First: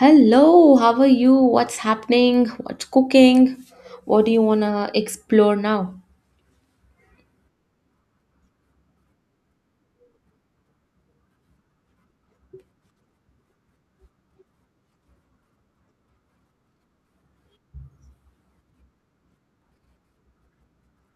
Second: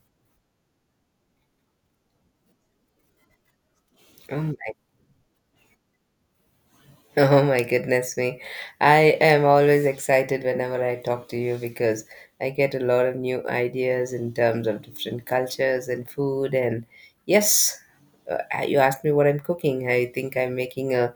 Hello, how are you? What's happening? What's cooking? What do Oh you want my, to explore now? oh my goodness me. I am always excited whenever I talk to you because I get a lot of new ideas in terms of different cultures and food. And yes, you asked me what I'm cooking. I think I'm making a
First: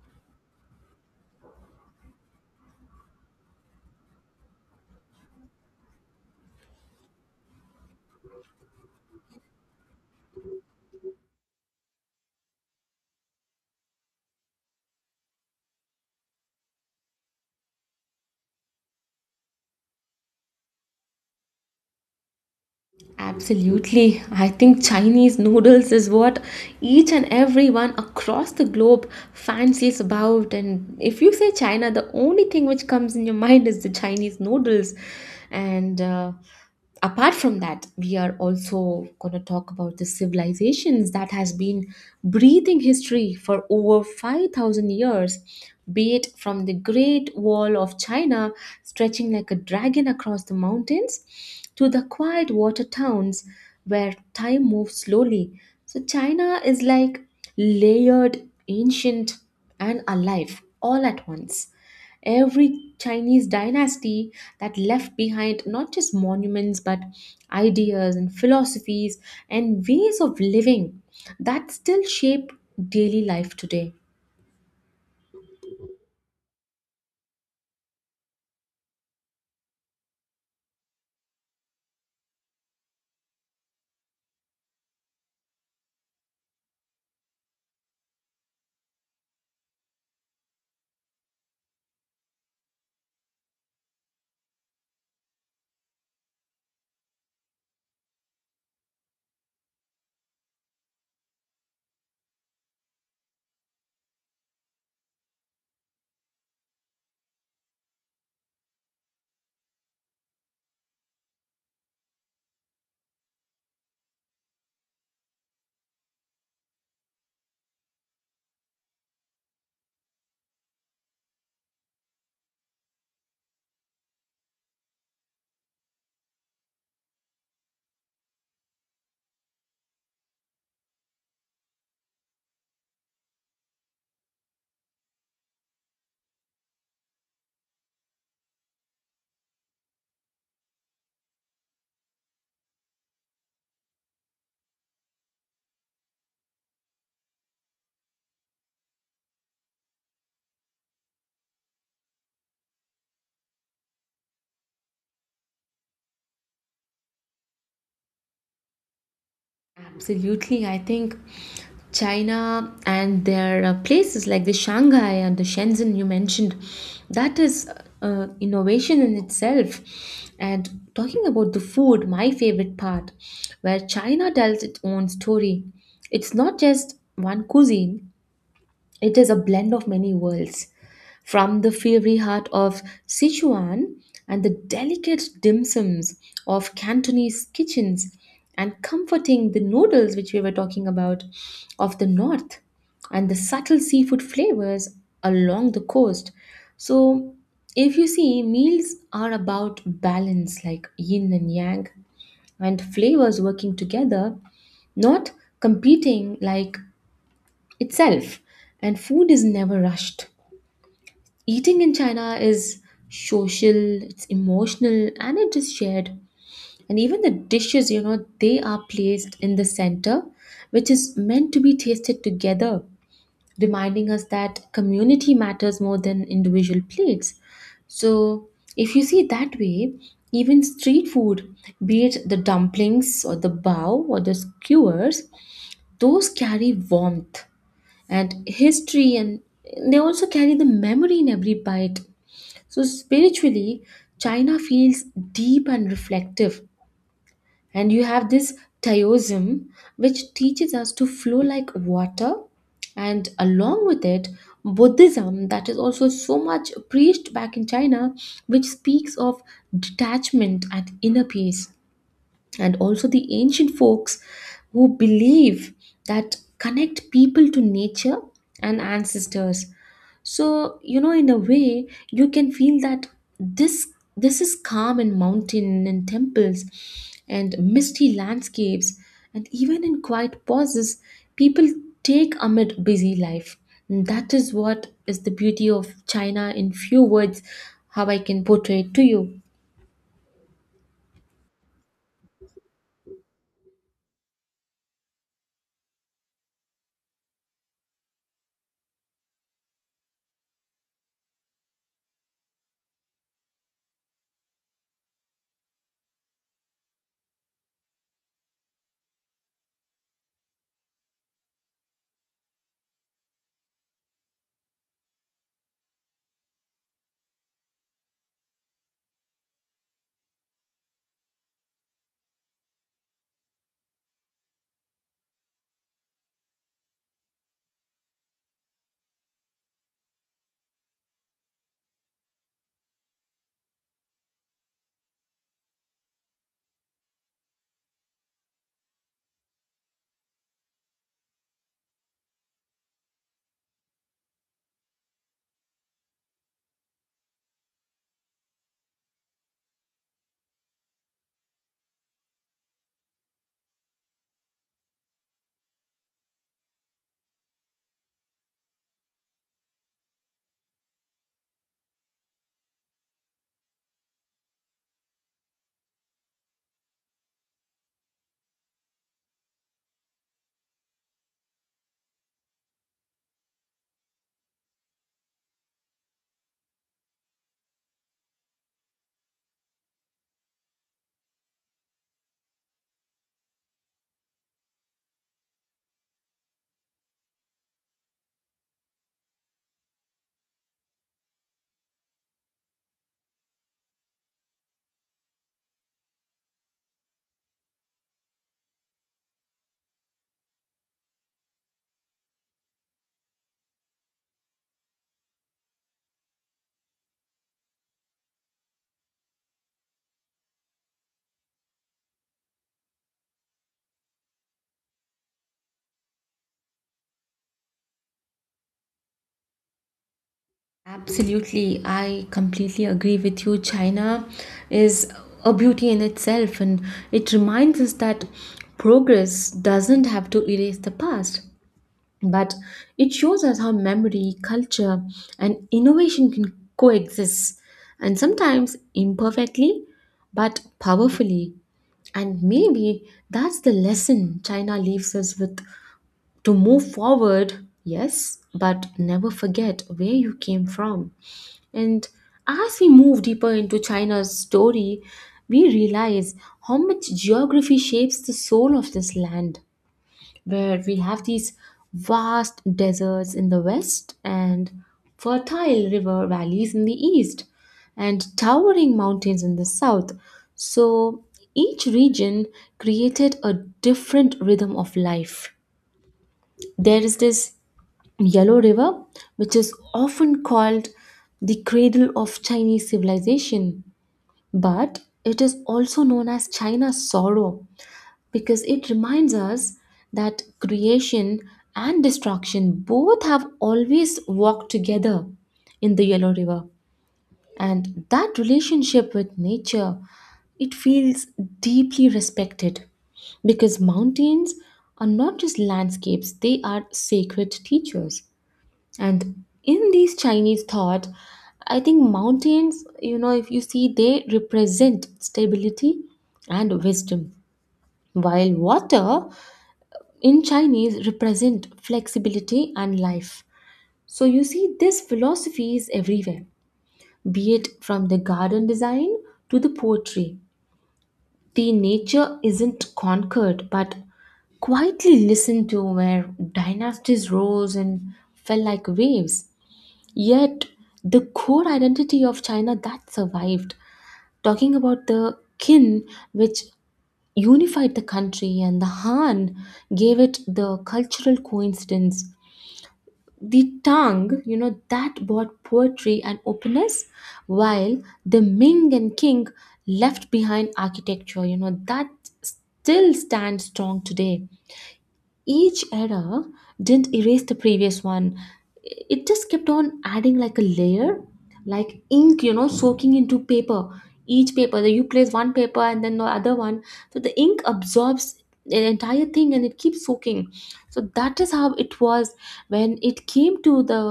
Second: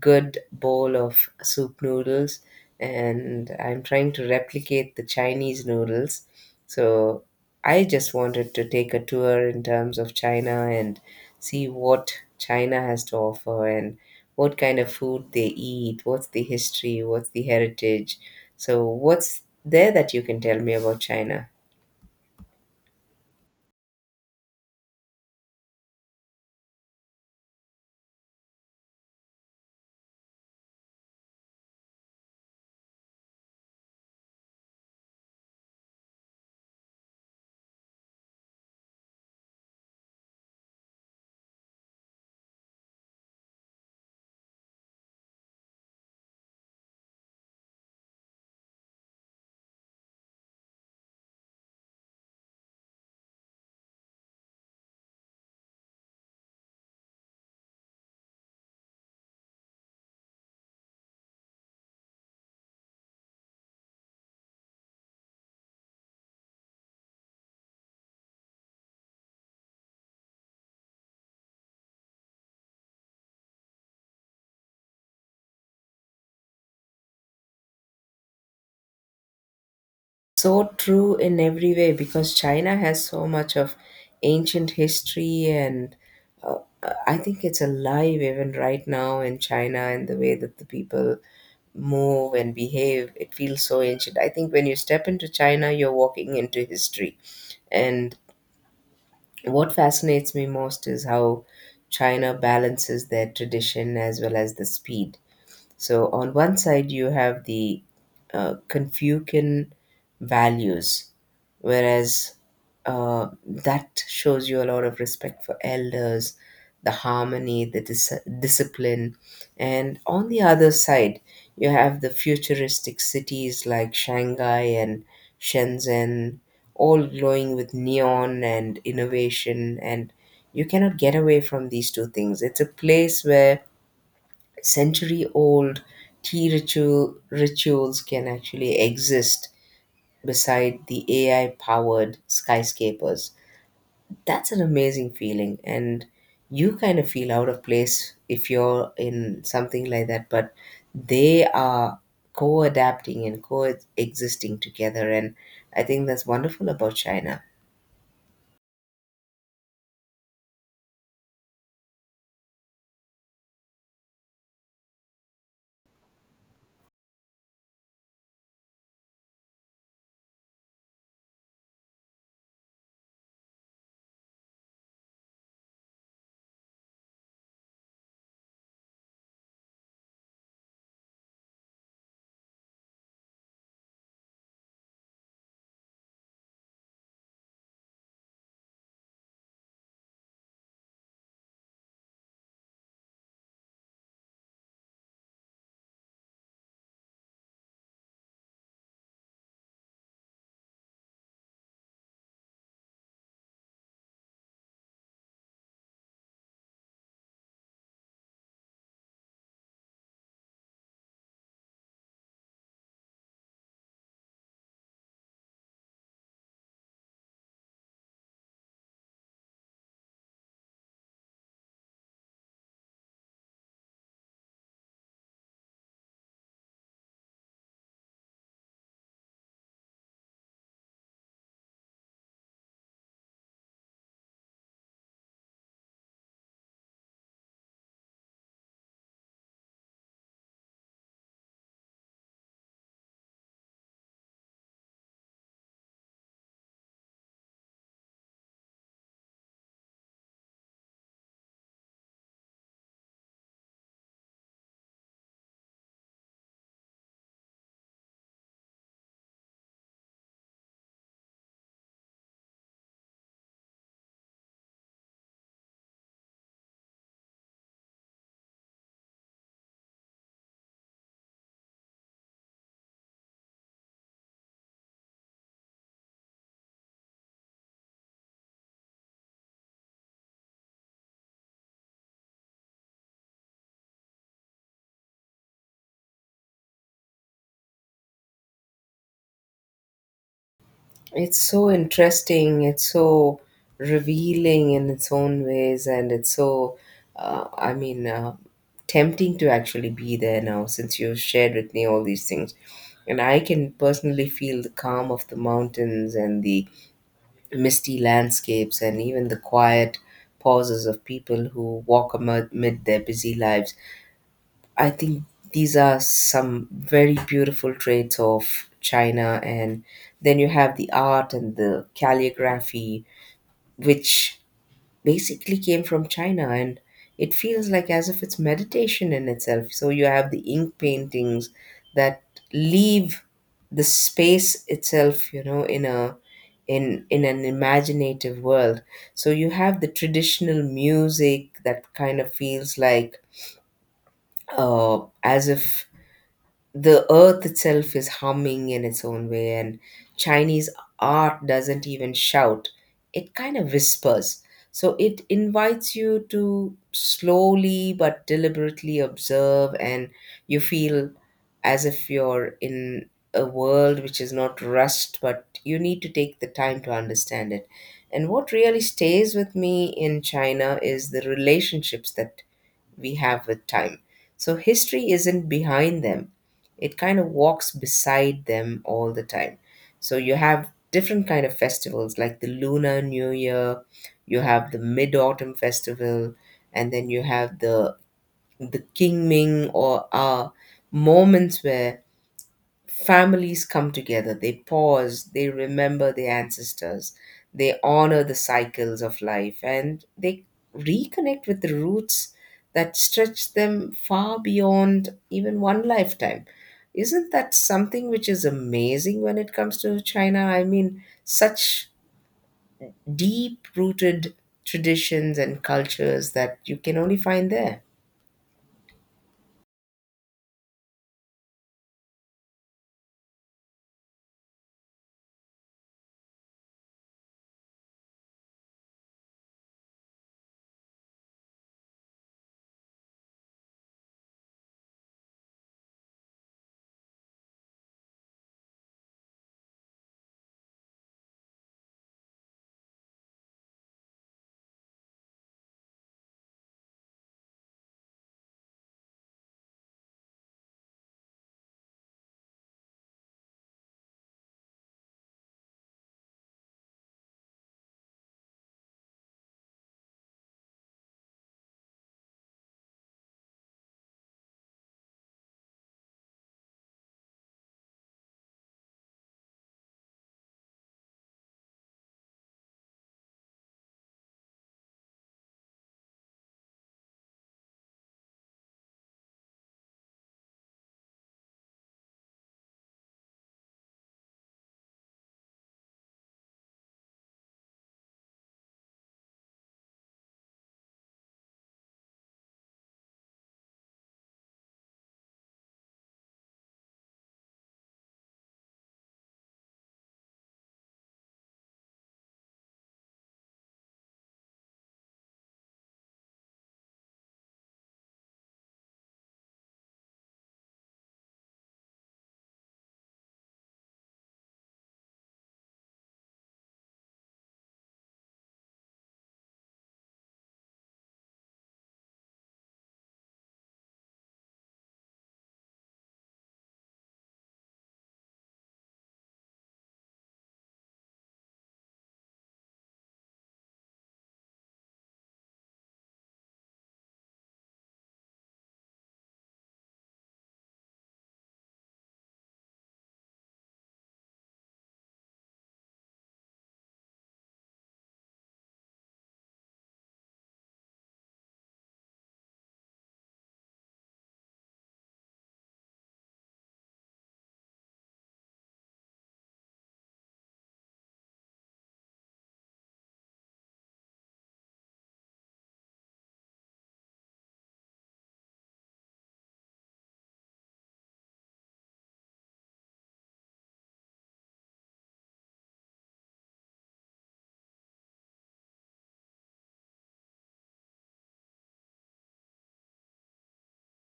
good bowl of soup noodles and I'm trying to replicate the Chinese noodles. So I just wanted to take a tour in terms of China and see what China has to offer and what kind of food they eat, what's the history, what's the heritage. So, what's there that you can tell me about China? Absolutely. I think Chinese noodles is what each and everyone across the globe fancies about. And if you say China, the only thing which comes in your mind is the Chinese noodles. And Apart from that, we are also going to talk about the civilizations that has been breathing history for over 5,000 years. Be it from the Great Wall of China stretching like a dragon across the mountains to the quiet water towns where time moves slowly. So China is like layered, ancient, and alive all at once. Every Chinese dynasty that left behind not just monuments but ideas and philosophies and ways of living that still shape daily life today. So true in every way because China has so much of ancient history and uh, I think it's alive even right now in China and the way that the people move and behave. It feels so ancient. I think when you step into China, you're walking into history. And what fascinates me most is how China balances their tradition as well as the speed. So on one side, you have the Confucian values, whereas that shows you a lot of respect for elders, the harmony, the discipline. And on the other side, you have the futuristic cities like Shanghai and Shenzhen, all glowing with neon and innovation. And you cannot get away from these two things. It's a place where century old tea rituals can actually exist beside the AI powered skyscrapers. That's an amazing feeling and you kind of feel out of place if you're in something like that, but they are co adapting and co existing together and I think that's wonderful about China. Absolutely. I think China and their places like the Shanghai and the Shenzhen you mentioned, that is innovation in itself. And talking about the food, my favorite part, where China tells its own story. It's not just one cuisine, it is a blend of many worlds, from the fiery heart of Sichuan and the delicate dim sums of Cantonese kitchens, and comforting the noodles which we were talking about of the north, and the subtle seafood flavors along the coast. So, if you see, meals are about balance, like yin and yang, and flavors working together, not competing like itself. And food is never rushed. Eating in China is social, it's emotional, and it is shared. And even the dishes, you know, they are placed in the center, which is meant to be tasted together, reminding us that community matters more than individual plates. So if you see it that way, even street food, be it the dumplings or the bao or the skewers, those carry warmth and history, and they also carry the memory in every bite. So spiritually, China feels deep and reflective, and you have this Taoism, which teaches us to flow like water, and along with it Buddhism, that is also so much preached back in China, which speaks of detachment and inner peace. And also the ancient folks who believe that connect people to nature and ancestors. So, you know, in a way you can feel that this this is calm in mountain and temples and misty landscapes, and even in quiet pauses people take amid busy life. And that is what is the beauty of China in few words, how I can portray it to you. It's so interesting. It's so revealing in its own ways, and it's so, I mean, tempting to actually be there now since you've shared with me all these things. And I can personally feel the calm of the mountains and the misty landscapes and even the quiet pauses of people who walk amid their busy lives. I think these are some very beautiful traits of China. And then you have the art and the calligraphy, which basically came from China. And it feels like as if it's meditation in itself. So you have the ink paintings that leave the space itself in a in in an imaginative world. So you have the traditional music that kind of feels like as if the earth itself is humming in its own way, and Chinese art doesn't even shout, it kind of whispers. So it invites you to slowly but deliberately observe, and you feel as if you're in a world which is not rushed but you need to take the time to understand it. And what really stays with me in China is the relationships that we have with time. So history isn't behind them, it kind of walks beside them all the time. So you have different kind of festivals like the Lunar New Year, you have the Mid Autumn Festival, and then you have the Qingming or moments where families come together, they pause, they remember their ancestors, they honor the cycles of life, and they reconnect with the roots that stretch them far beyond even one lifetime. Isn't that something which is amazing when it comes to China? I mean, such deep rooted traditions and cultures that you can only find there. Absolutely, I completely agree with you. China is a beauty in itself, and it reminds us that progress doesn't have to erase the past, but it shows us how memory, culture, and innovation can coexist, and sometimes imperfectly, but powerfully. And maybe that's the lesson China leaves us with, to move forward, yes, but never forget where you came from. And as we move deeper into China's story, we realize how much geography shapes the soul of this land, where we have these vast deserts in the west, and fertile river valleys in the east, and towering mountains in the south. So each region created a different rhythm of life. There is this Yellow River, which is often called the cradle of Chinese civilization, but it is also known as China's sorrow, because it reminds us that creation and destruction both have always walked together in the Yellow River. And that relationship with nature, it feels deeply respected, because mountains are not just landscapes, they are sacred teachers. And in these Chinese thought, I think mountains, you know, if you see, they represent stability and wisdom, while water in Chinese represent flexibility and life. So you see, this philosophy is everywhere, be it from the garden design to the poetry. The nature isn't conquered, but quietly listened to, where dynasties rose and fell like waves. Yet, the core identity of China that survived, talking about the Qin, which unified the country, and the Han gave it the cultural coincidence. The Tang, you know, that brought poetry and openness, while the Ming and Qing left behind architecture, you know, that still stands strong today. Each era didn't erase the previous one, it just kept on adding like a layer, like ink, you know, soaking into paper. Each paper that you place, one paper and then the other one, so the ink absorbs the entire thing and it keeps soaking. So that is how it was, when it came to the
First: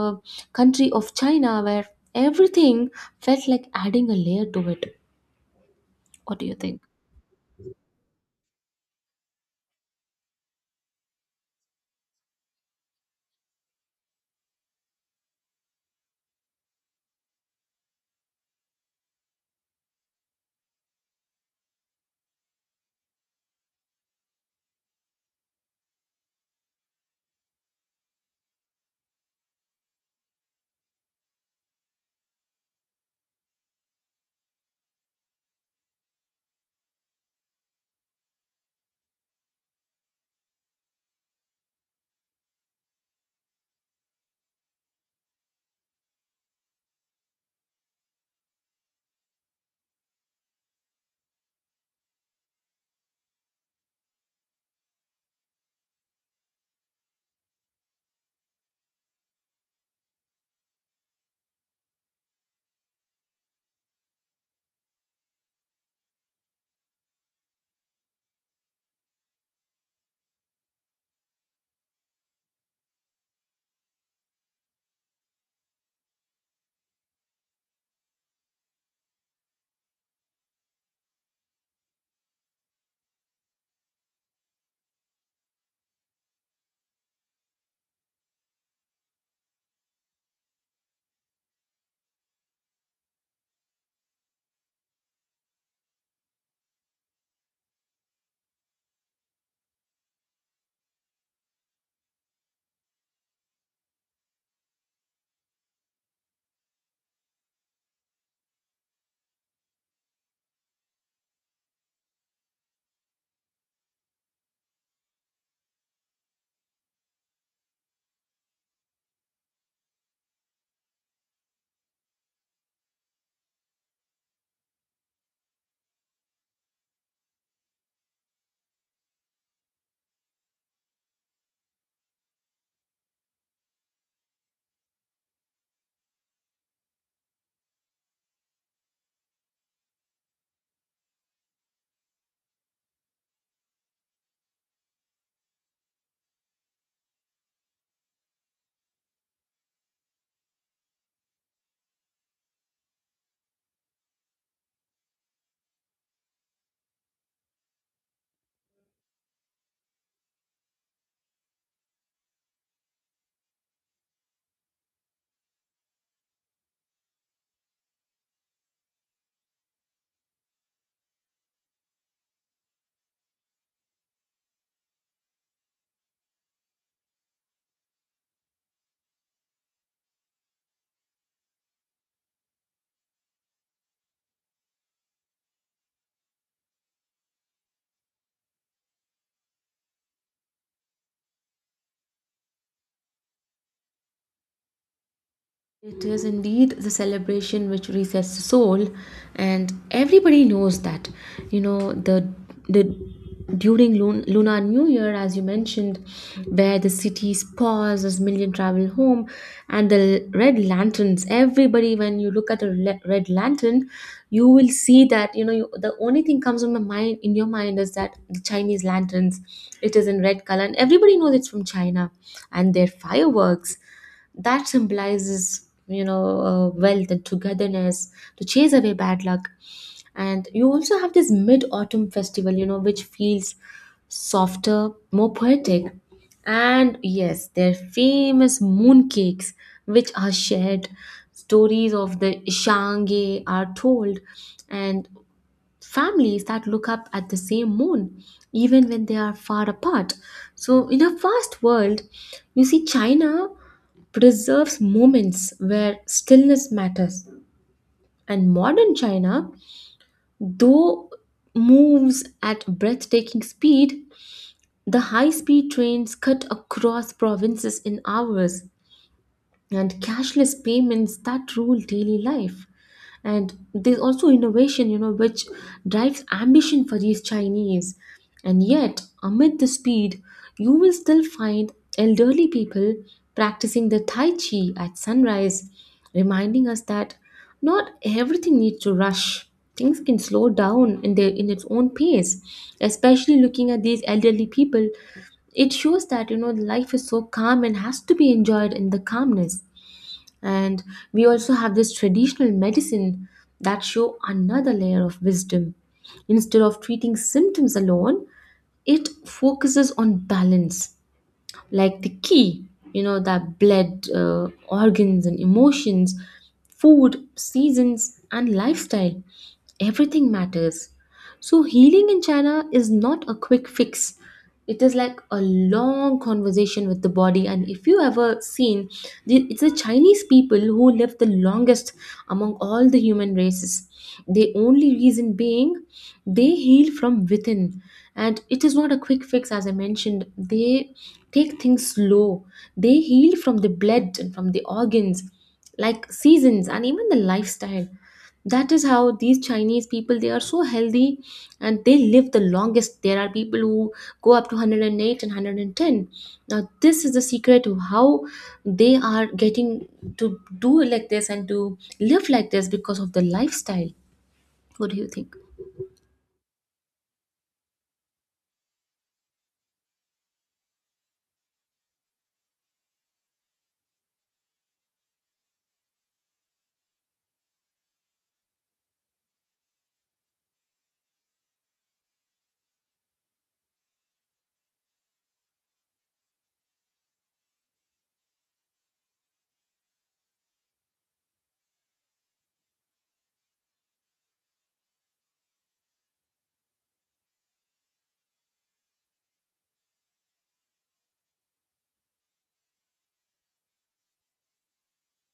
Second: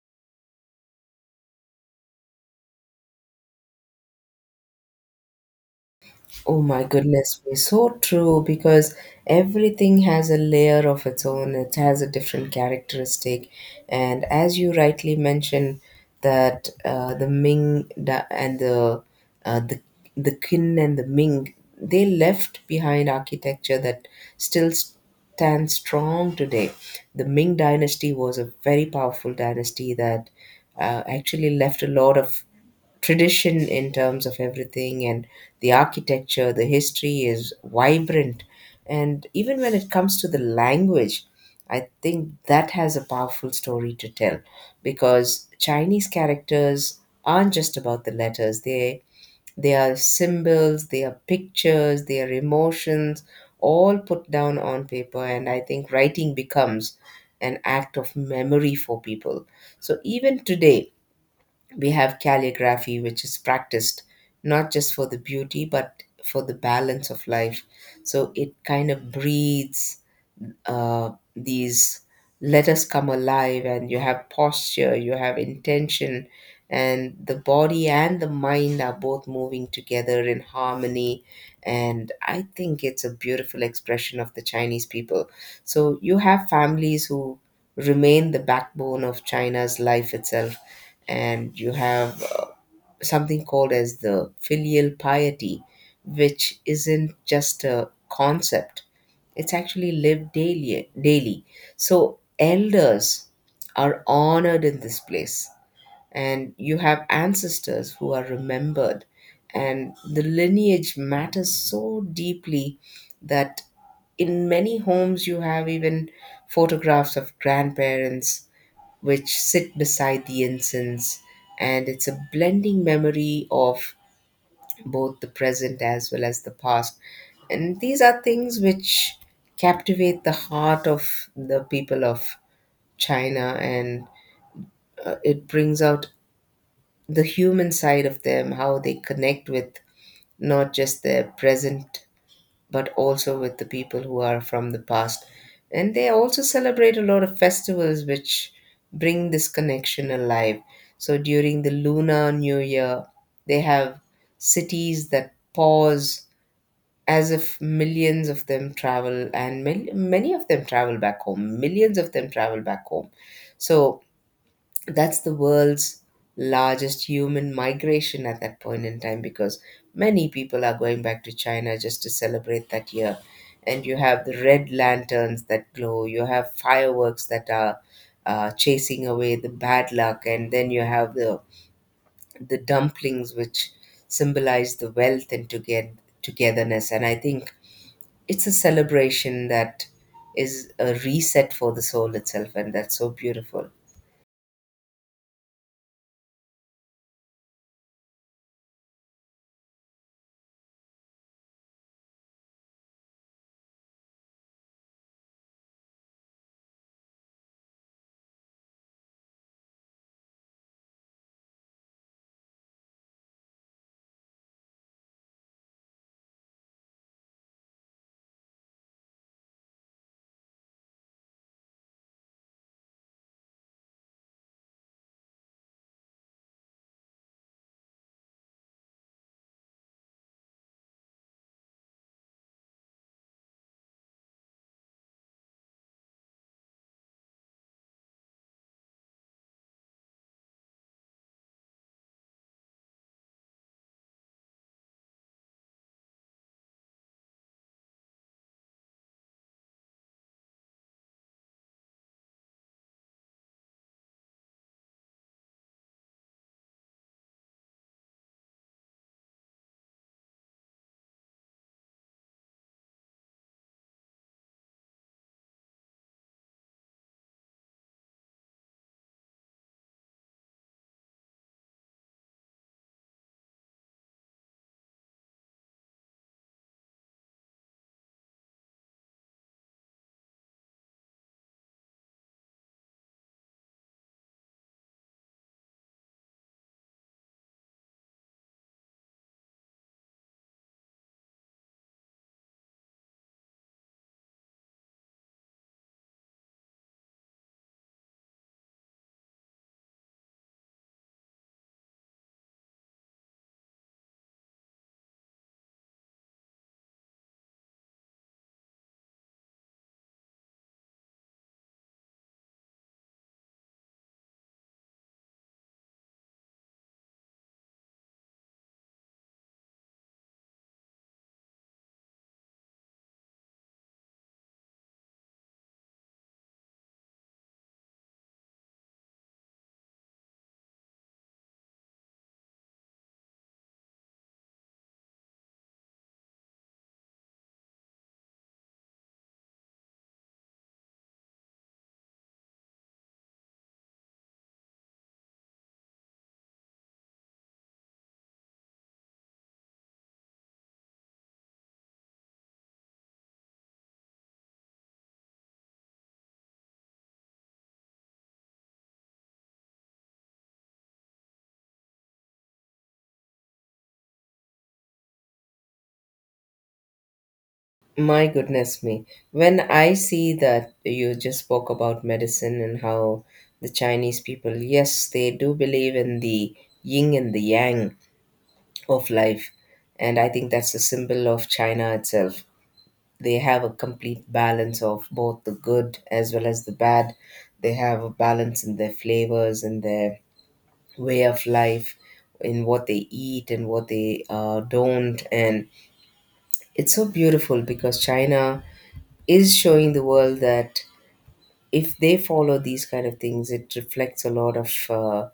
country of China, where everything felt like adding a layer to it. What do you Oh think? my goodness me, so true because everything has a layer of its own, it has a different characteristic. And as you rightly mentioned, that uh, the the Qin and the Ming, they left behind architecture that still stands strong today. The Ming dynasty was a very powerful dynasty that actually left a lot of tradition in terms of everything, and the architecture, the history is vibrant. And even when it comes to the language, I think that has a powerful story to tell because Chinese characters aren't just about the letters, they are symbols, they are pictures, they are emotions, all put down on paper. And I think writing becomes an act of memory for people. So even today we have calligraphy, which is practiced not just for the beauty but for the balance of life. So it kind of breathes, these let us come alive, and you have posture, you have intention, and the body and the mind are both moving together in harmony. And I think it's a beautiful expression of the Chinese people. So you have families who remain the backbone of China's life itself. And you have something called as the filial piety, which isn't just a concept, it's actually lived daily. So elders are honored in this place, and you have ancestors who are remembered, and the lineage matters so deeply that in many homes you have even photographs of grandparents which sit beside the incense, and it's a blending memory of both the present as well as the past. And these are things which captivate the heart of the people of China, and it brings out the human side of them, how they connect with not just their present but also with the people who are from the past. And they also celebrate a lot of festivals which bring this connection alive. So during the Lunar New Year, they have cities that pause as if millions of them travel, and many, many of them travel back home, so that's the world's largest human migration at that point in time because many people are going back to China just to celebrate that year. And you have the red lanterns that glow, you have fireworks that are chasing away the bad luck, and then you have the dumplings which symbolize the wealth and togetherness. And I think it's a celebration that is a reset for the soul itself, and that's so beautiful. It is indeed the celebration which resets the soul, and everybody knows that. You know, the during Lunar New Year, as you mentioned, where the cities pause as million travel home, and the red lanterns. Everybody, when you look at a red lantern, you will see that, you know, you, the only thing comes on my mind in your mind is that the Chinese lanterns. It is in red color, and everybody knows it's from China, and their fireworks that symbolizes, you know, wealth and togetherness, to chase away bad luck. And you also have this Mid Autumn Festival, you know, which feels softer, more poetic, and yes, their famous mooncakes, which are shared. Stories of the Shange are told, and families that look up at the same moon even when they are far apart. So in a fast world, you see China preserves moments where stillness matters. And modern China, though, moves at breathtaking speed, the high speed trains cut across provinces in hours, and cashless payments that rule daily life. And there's also innovation, you know, which drives ambition for these Chinese. And yet, amid the speed, you will still find elderly people practicing the tai chi at sunrise, reminding us that not everything needs to rush, things can slow down in their in its own pace. Especially looking at these elderly people, it shows that, you know, life is so calm and has to be enjoyed in the calmness. And we also have this traditional medicine that show another layer of wisdom. Instead of treating symptoms alone, it focuses on balance, like the key, you know, that bled organs and emotions, food, seasons, and lifestyle. Everything matters. So, healing in China is not a quick fix. It is like a long conversation with the body. And if you ever seen, it's the Chinese people who live the longest among all the human races. The only reason being, they heal from within, and it is not a quick fix. As I mentioned, they take things slow, they heal from the blood and from the organs, like seasons and even the lifestyle. That is how these Chinese people, they are so healthy, and they live the longest. There are people who go up to 108 and 110. Now this is the secret of how they are getting to do like this and to live like this, because of the lifestyle. What do you think? My goodness me, when I see that you just spoke about medicine and how the Chinese people, yes they do believe in the yin and the yang of life. And I think that's a symbol of China itself, they have a complete balance of both the good as well as the bad. They have a balance in their flavors and their way of life, in what they eat and what they don't. And it's so beautiful because China is showing the world that if they follow these kind of things, it reflects a lot of uh,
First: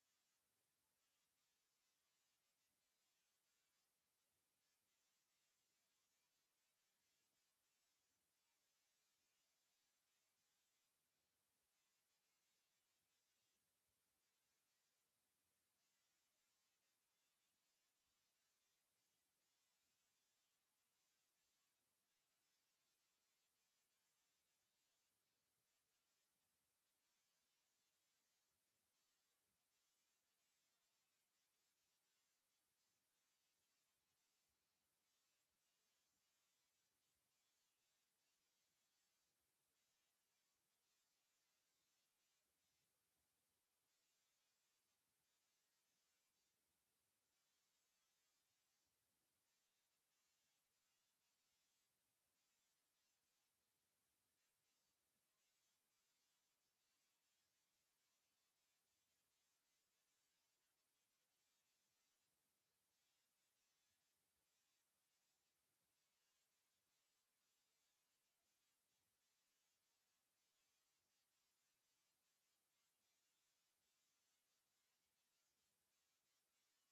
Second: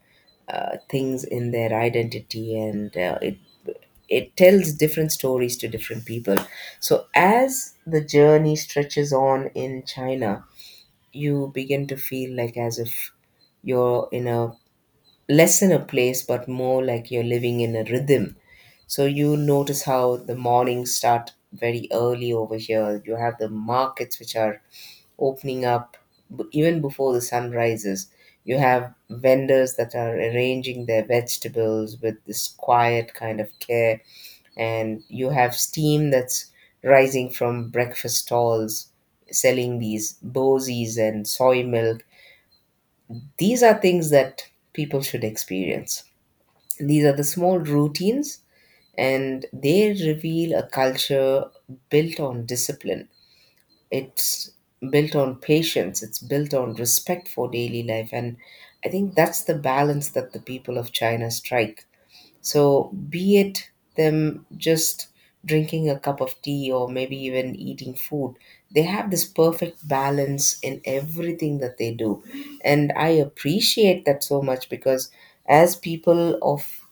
uh, things in their identity, and it tells different stories to different people. So as the journey stretches on in China, you begin to feel like as if you're in a less in a place but more like you're living in a rhythm. So you notice how the mornings start very early over here, you have the markets which are opening up, even before the sun rises. You have vendors that are arranging their vegetables with this quiet kind of care, and you have steam that's rising from breakfast stalls selling these bozies and soy milk. These are things that people should experience, these are the small routines, and they reveal a culture built on discipline. It's built on patience, it's built on respect for daily life. And I think that's the balance that the people of China strike. So, be it them just drinking a cup of tea or maybe even eating food, they have this perfect balance in everything that they do. And I appreciate that so much because as people of,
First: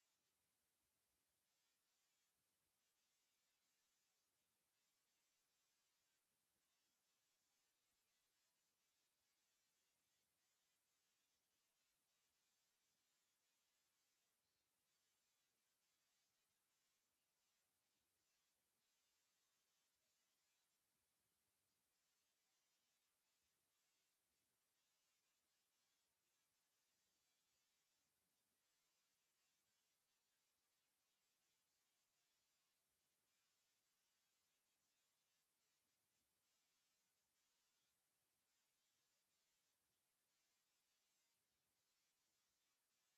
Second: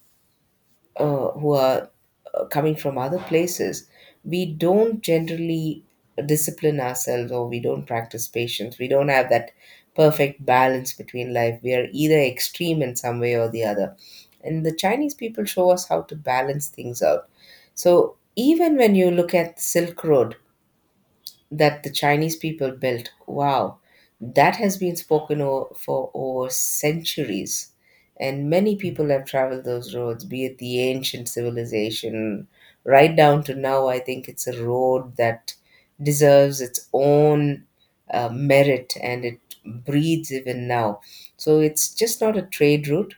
who are coming from other places, we don't generally discipline ourselves or we don't practice patience. We don't have that perfect balance between life. We are either extreme in some way or the other. And the Chinese people show us how to balance things out. So even when you look at Silk Road, that the Chinese people built. Wow, that has been spoken for over centuries. And many people have traveled those roads, be it the ancient civilization, right down to now. I think it's a road that deserves its own merit, and it breathes even now. So it's just not a trade route,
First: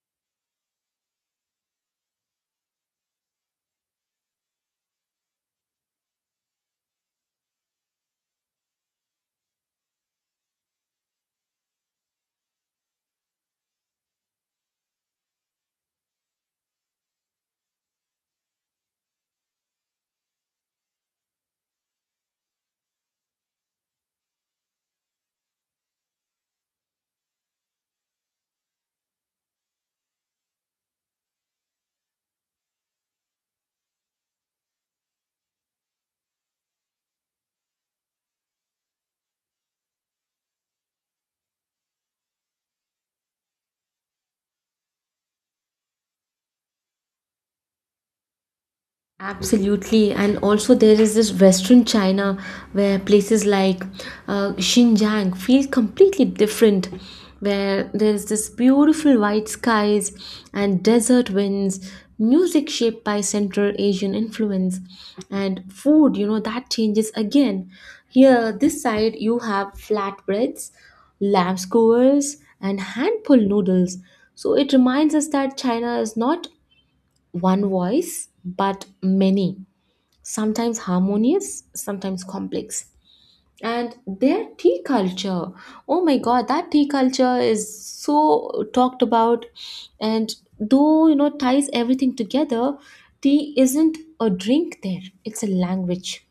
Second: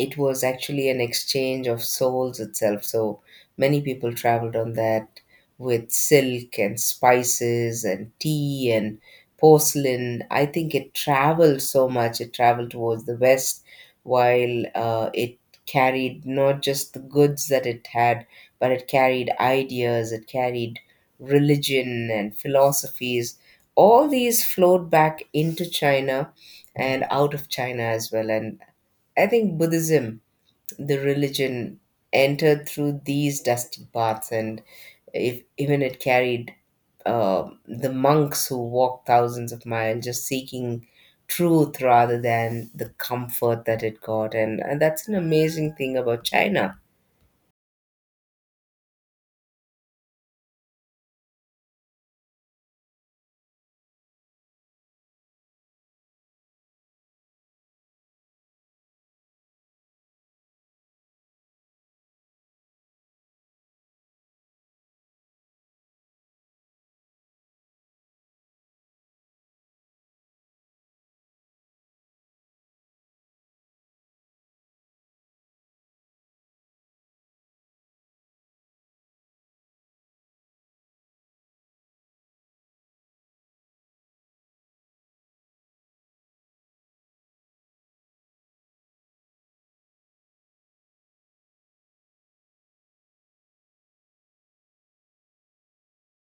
it was actually an exchange of souls itself. So many people traveled on that with silk and spices and tea and porcelain. I think it traveled so much. It traveled towards the west, while it carried not just the goods that it had, but it carried ideas, it carried religion and philosophies. All these flowed back into China and out of China as well. And I think Buddhism the religion entered through these dusty paths, and if even it carried the monks who walked thousands of miles just seeking truth rather than the comfort that it got, and that's an amazing thing about China. Absolutely, and also there is this Western China where places like Xinjiang feel completely different, where there is this beautiful white skies and desert winds, music shaped by Central Asian influence, and food. You know that changes again. Here, this side you have flatbreads, lamb skewers, and hand pulled noodles. So it reminds us that China is not one voice, but many, sometimes harmonious, sometimes complex. And their tea culture, oh my god, that tea culture is so talked about. And though, you know, ties everything together, tea isn't a drink there, it's a language.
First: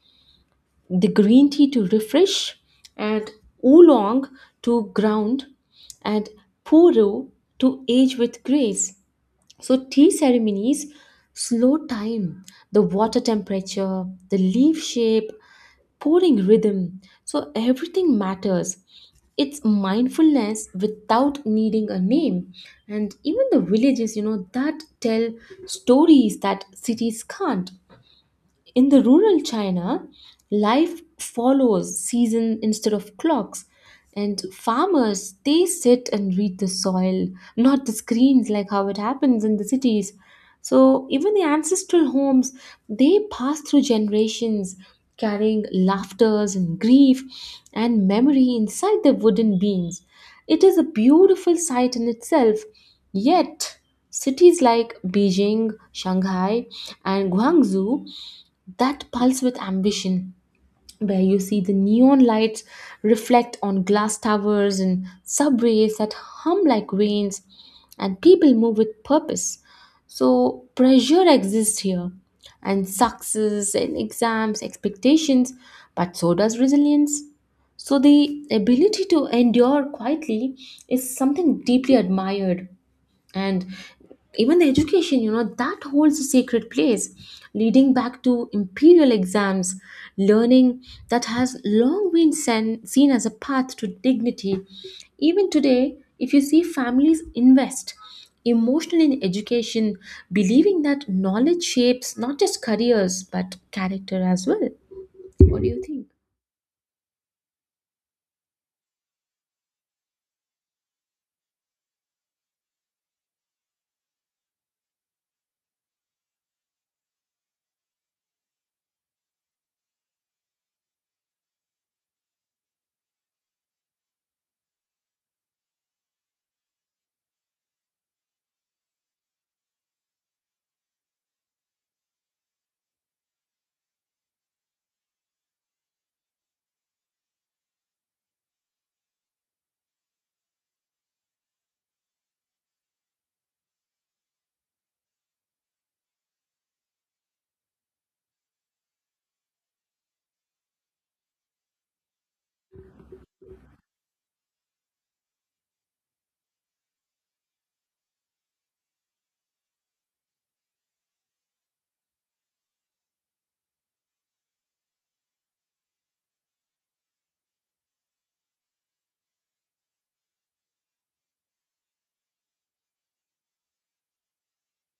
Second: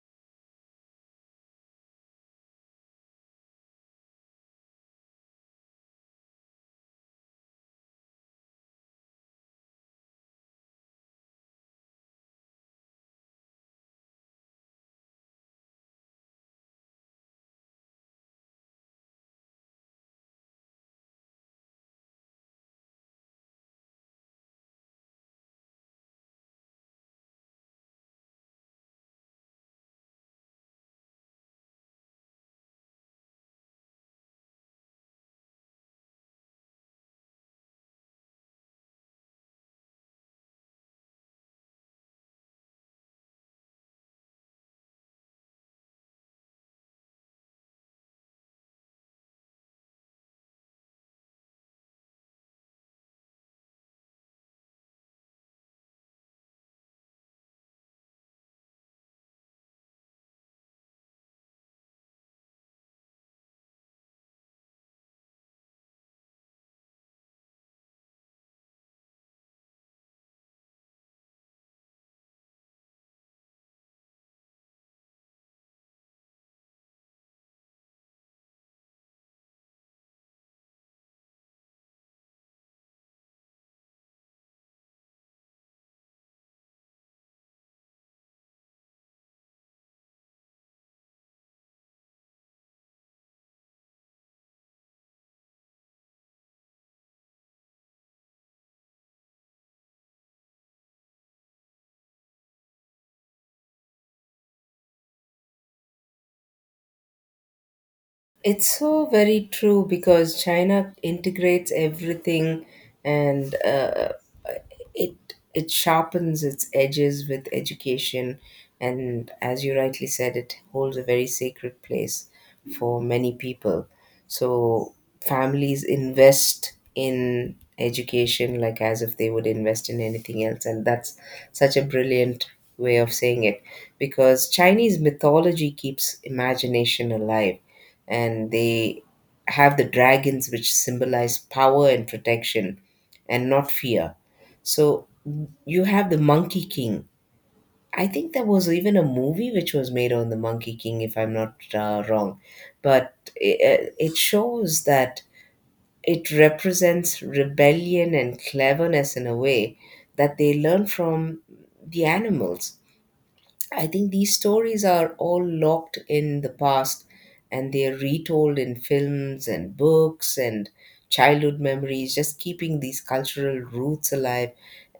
The green tea to refresh, and oolong to ground, and puru to age with grace. So, tea ceremonies slow time, the water temperature, the leaf shape, pouring rhythm. So, everything matters. It's mindfulness without needing a name. And even the villages, you know, that tell stories that cities can't. In the rural China, life follows season instead of clocks. And farmers, they sit and read the soil, not the screens like how it happens in the cities. So even the ancestral homes, they pass through generations, carrying laughters and grief and memory inside their wooden beams. It is a beautiful sight in itself. Yet, cities like Beijing, Shanghai, and Guangzhou that pulse with ambition, where you see the neon lights reflect on glass towers, and subways that hum like veins, and people move with purpose. So pressure exists here, and success and exams expectations, but so does resilience. So the ability to endure quietly is something deeply admired. And even the education, you know, that holds a sacred place, leading back to imperial exams, learning that has long been seen as a path to dignity. Even today, if you see, families invest emotionally in education, believing that knowledge shapes not just careers but character as well. What do you think? It's so very true because China integrates everything and it it sharpens its edges with education, and as you rightly said, it holds a very sacred place for many people. So families invest in education like as if they would invest in anything else, and that's such a brilliant way of saying it because Chinese mythology keeps imagination alive, and they have the dragons, which symbolize power and protection and not fear. So you have the Monkey King. I think there was even a movie which was made on the Monkey King, if I'm not wrong. But it shows that it represents rebellion and cleverness in a way that they learn from the animals. I think these stories are all locked in the past, and they're retold in films and books and childhood memories, just keeping these cultural roots alive.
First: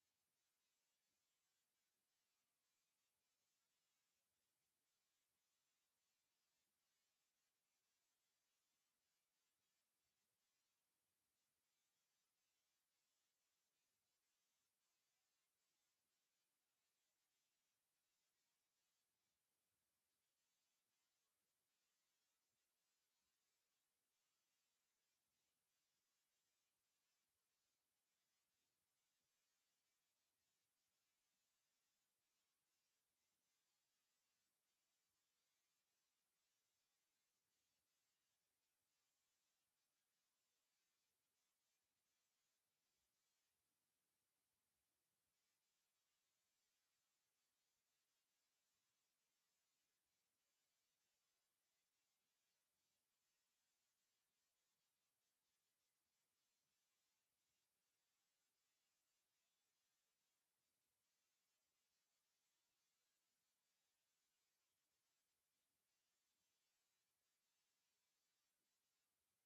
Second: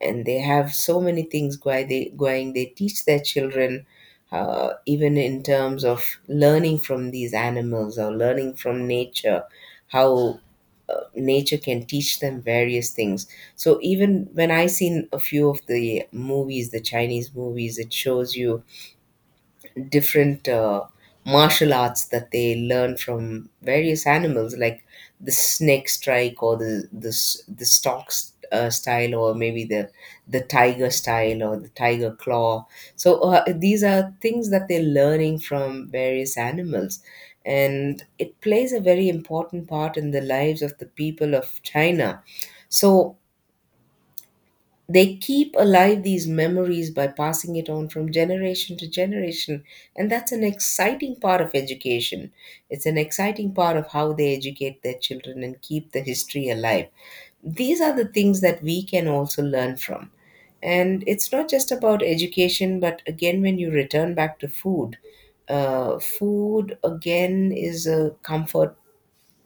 And they have so many things going. They teach their children, even in terms of learning from these animals or learning from nature, how nature can teach them various things. So even when I seen a few of the movies, the Chinese movies, it shows you different martial arts that they learn from various animals, like the snake strike, or the style, or maybe the tiger style or the tiger claw. So these are things that they're learning from various animals, and it plays a very important part in the lives of the people of China. So they keep alive these memories by passing it on from generation to generation. And that's an exciting part of education. It's an exciting part of how they educate their children and keep the history alive. These are the things that we can also learn from. And it's not just about education, but again, when you return back to food, food again is a comfort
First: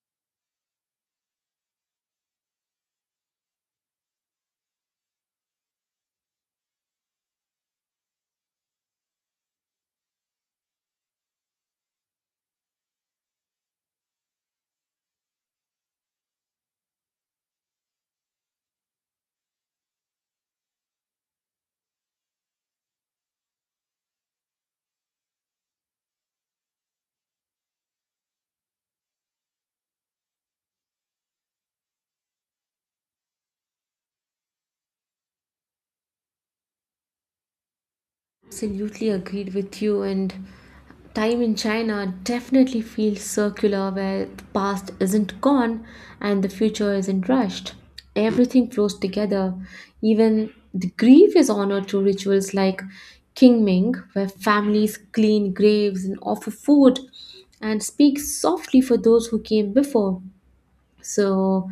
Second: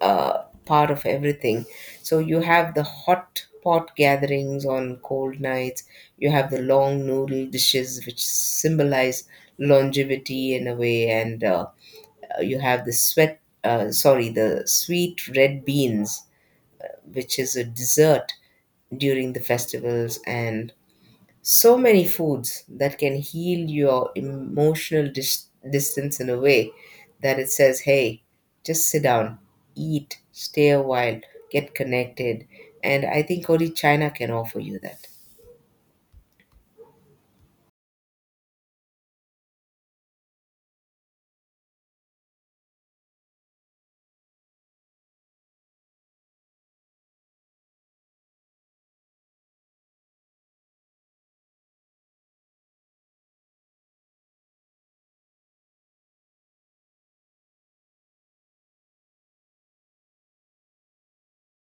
part of everything. So you have the hot pot gatherings on cold nights. You have the long noodle dishes, which symbolize longevity in a way, and you have the sweat. Sorry, the sweet red beans, which is a dessert during the festivals, and so many foods that can heal your emotional distance in a way that it says, hey, just sit down, eat, stay a while, get connected. And I think only China can offer you that. Absolutely agreed with you. And time in China definitely feels circular, where the past isn't gone and the future isn't rushed. Everything flows together. Even the grief is honored through rituals like Qingming, where families clean graves and offer food and speak softly for those who came before. So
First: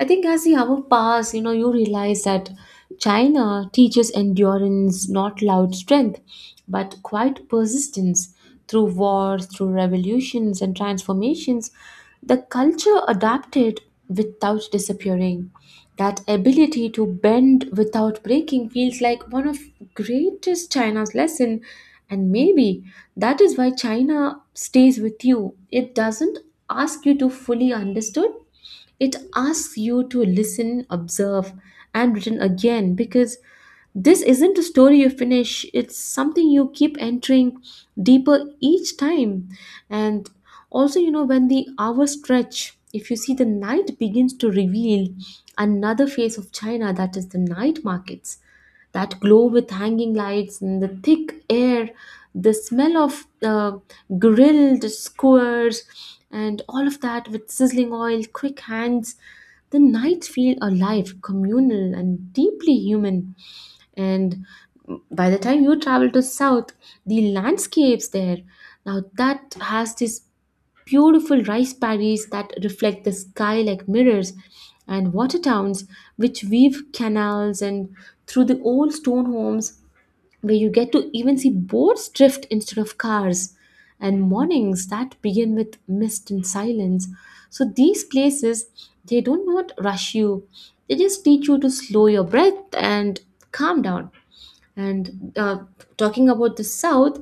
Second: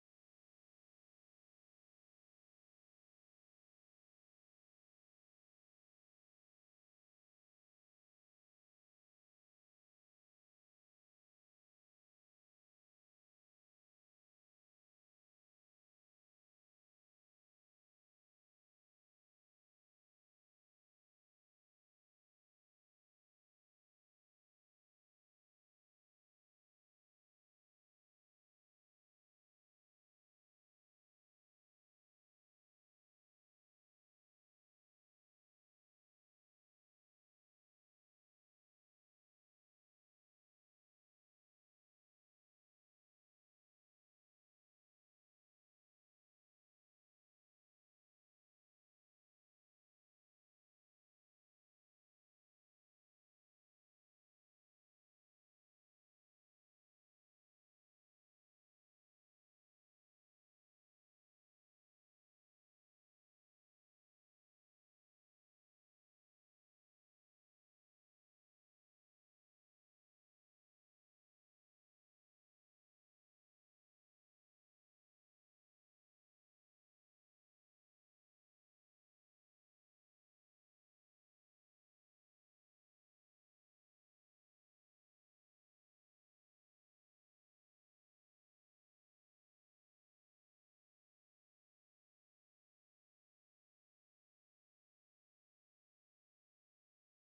I think as the hour pass, you realize that China teaches endurance, not loud strength, but quiet persistence through wars, through revolutions and transformations. The culture adapted without disappearing. That ability to bend without breaking feels like one of greatest China's lesson. And maybe that is why China stays with you. It doesn't ask you to fully understood, it asks you to listen, observe, and return again, because this isn't a story you finish, it's something you keep entering deeper each time. And also, when the hours stretch, if you see the night begins to reveal another face of China, that is the night markets that glow with hanging lights and the thick air, the smell of grilled skewers, and all of that with sizzling oil, quick hands. The nights feel alive, communal, and deeply human. And by the time you travel to south, the landscapes there now that has this beautiful rice paddies that reflect the sky like mirrors, and water towns which weave canals and through the old stone homes where you get to even see boats drift instead of cars, and mornings that begin with mist and silence. So these places, they do not rush you, they just teach you to slow your breath and calm down. And talking about the South,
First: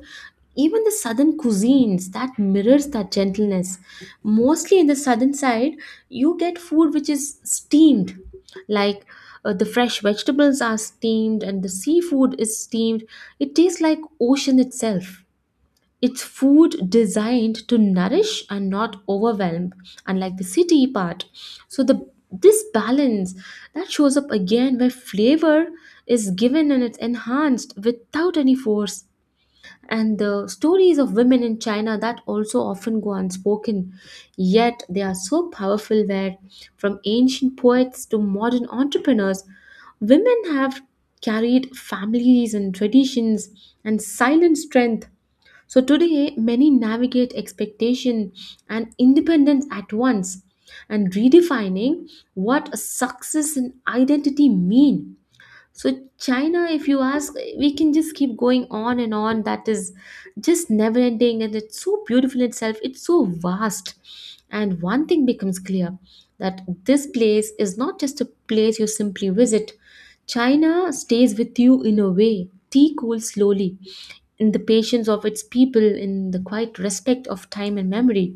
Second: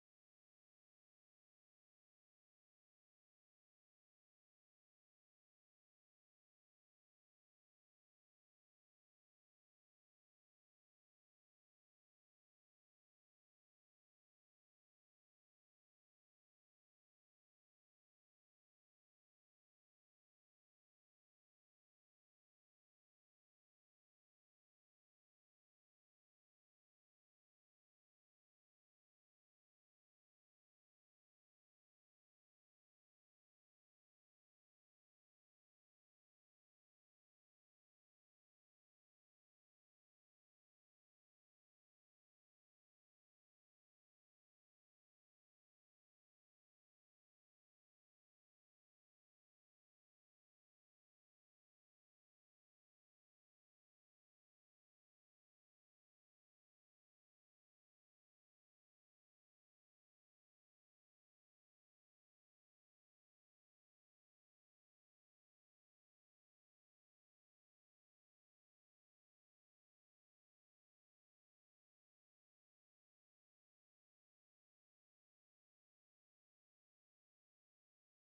even the southern cuisines that mirrors that gentleness. Mostly in the southern side, you get food which is steamed, like, the fresh vegetables are steamed and the seafood is steamed. It tastes like ocean itself. It's food designed to nourish and not overwhelm, unlike the city part. So the this balance that shows up again where flavor is given and it's enhanced without any force, and the stories of women in China that also often go unspoken, yet they are so powerful where from ancient poets to modern entrepreneurs, women have carried families and traditions and silent strength. So today many navigate expectation and independence at once and redefining what success and identity mean. So, China, if you ask, we can just keep going on and on. That is just never ending, and it's so beautiful in itself. It's so vast. And one thing becomes clear that this place is not just a place you simply visit, China stays with you in a way. Tea cools slowly in the patience of its people, in the quiet respect of time and memory.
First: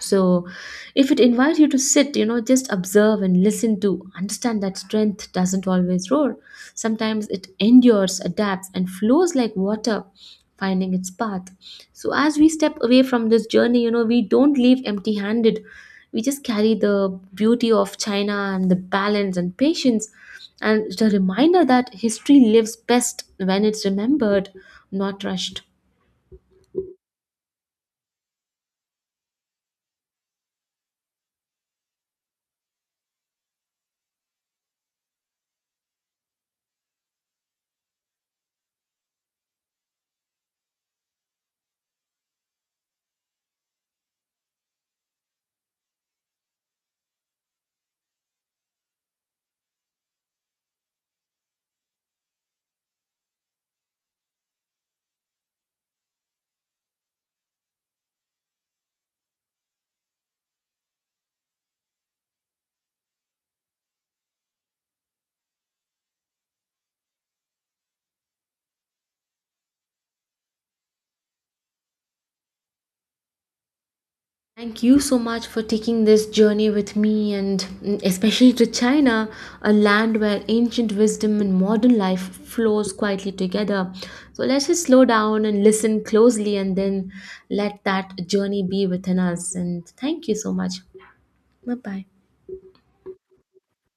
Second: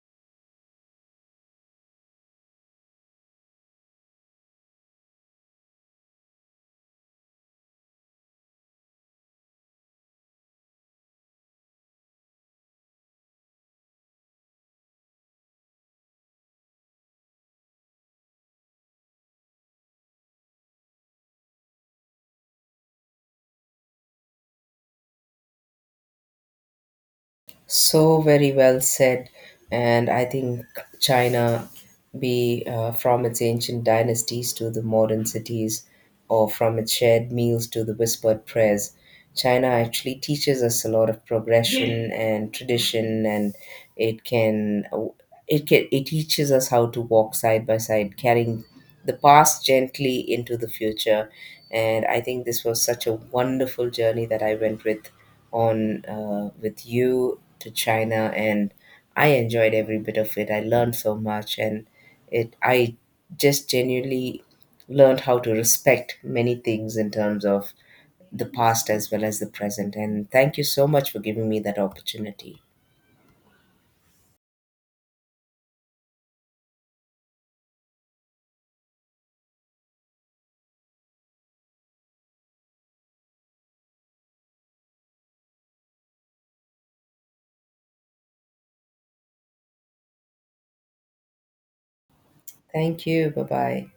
So if it invites you to sit, just observe and listen to understand that strength doesn't always roar, sometimes it endures, adapts, and flows like water finding its path. So as we step away from this journey, we don't leave empty handed, we just carry the beauty of china and the balance and patience, and the reminder that history lives best when it's remembered, not rushed. So very well said. And I think China, be from its ancient dynasties to the modern cities, or from its shared meals to the whispered prayers, China actually teaches us a lot of progression and tradition, and it can it teaches us how to walk side by side, carrying the past gently into the future. And I think this was such a wonderful journey that I went with on with you to China, and I enjoyed every bit of it. I learned so much, and it I just genuinely learned how to respect many things in terms of the past as well as the present. And thank you so much for giving me that opportunity. Thank you so much for taking this journey with me, and mm, especially to China, a land where ancient wisdom and modern life flows quietly together. So let's just slow down and listen closely, and then let that journey be within us. And thank you so much. Bye bye. Thank you. Bye bye.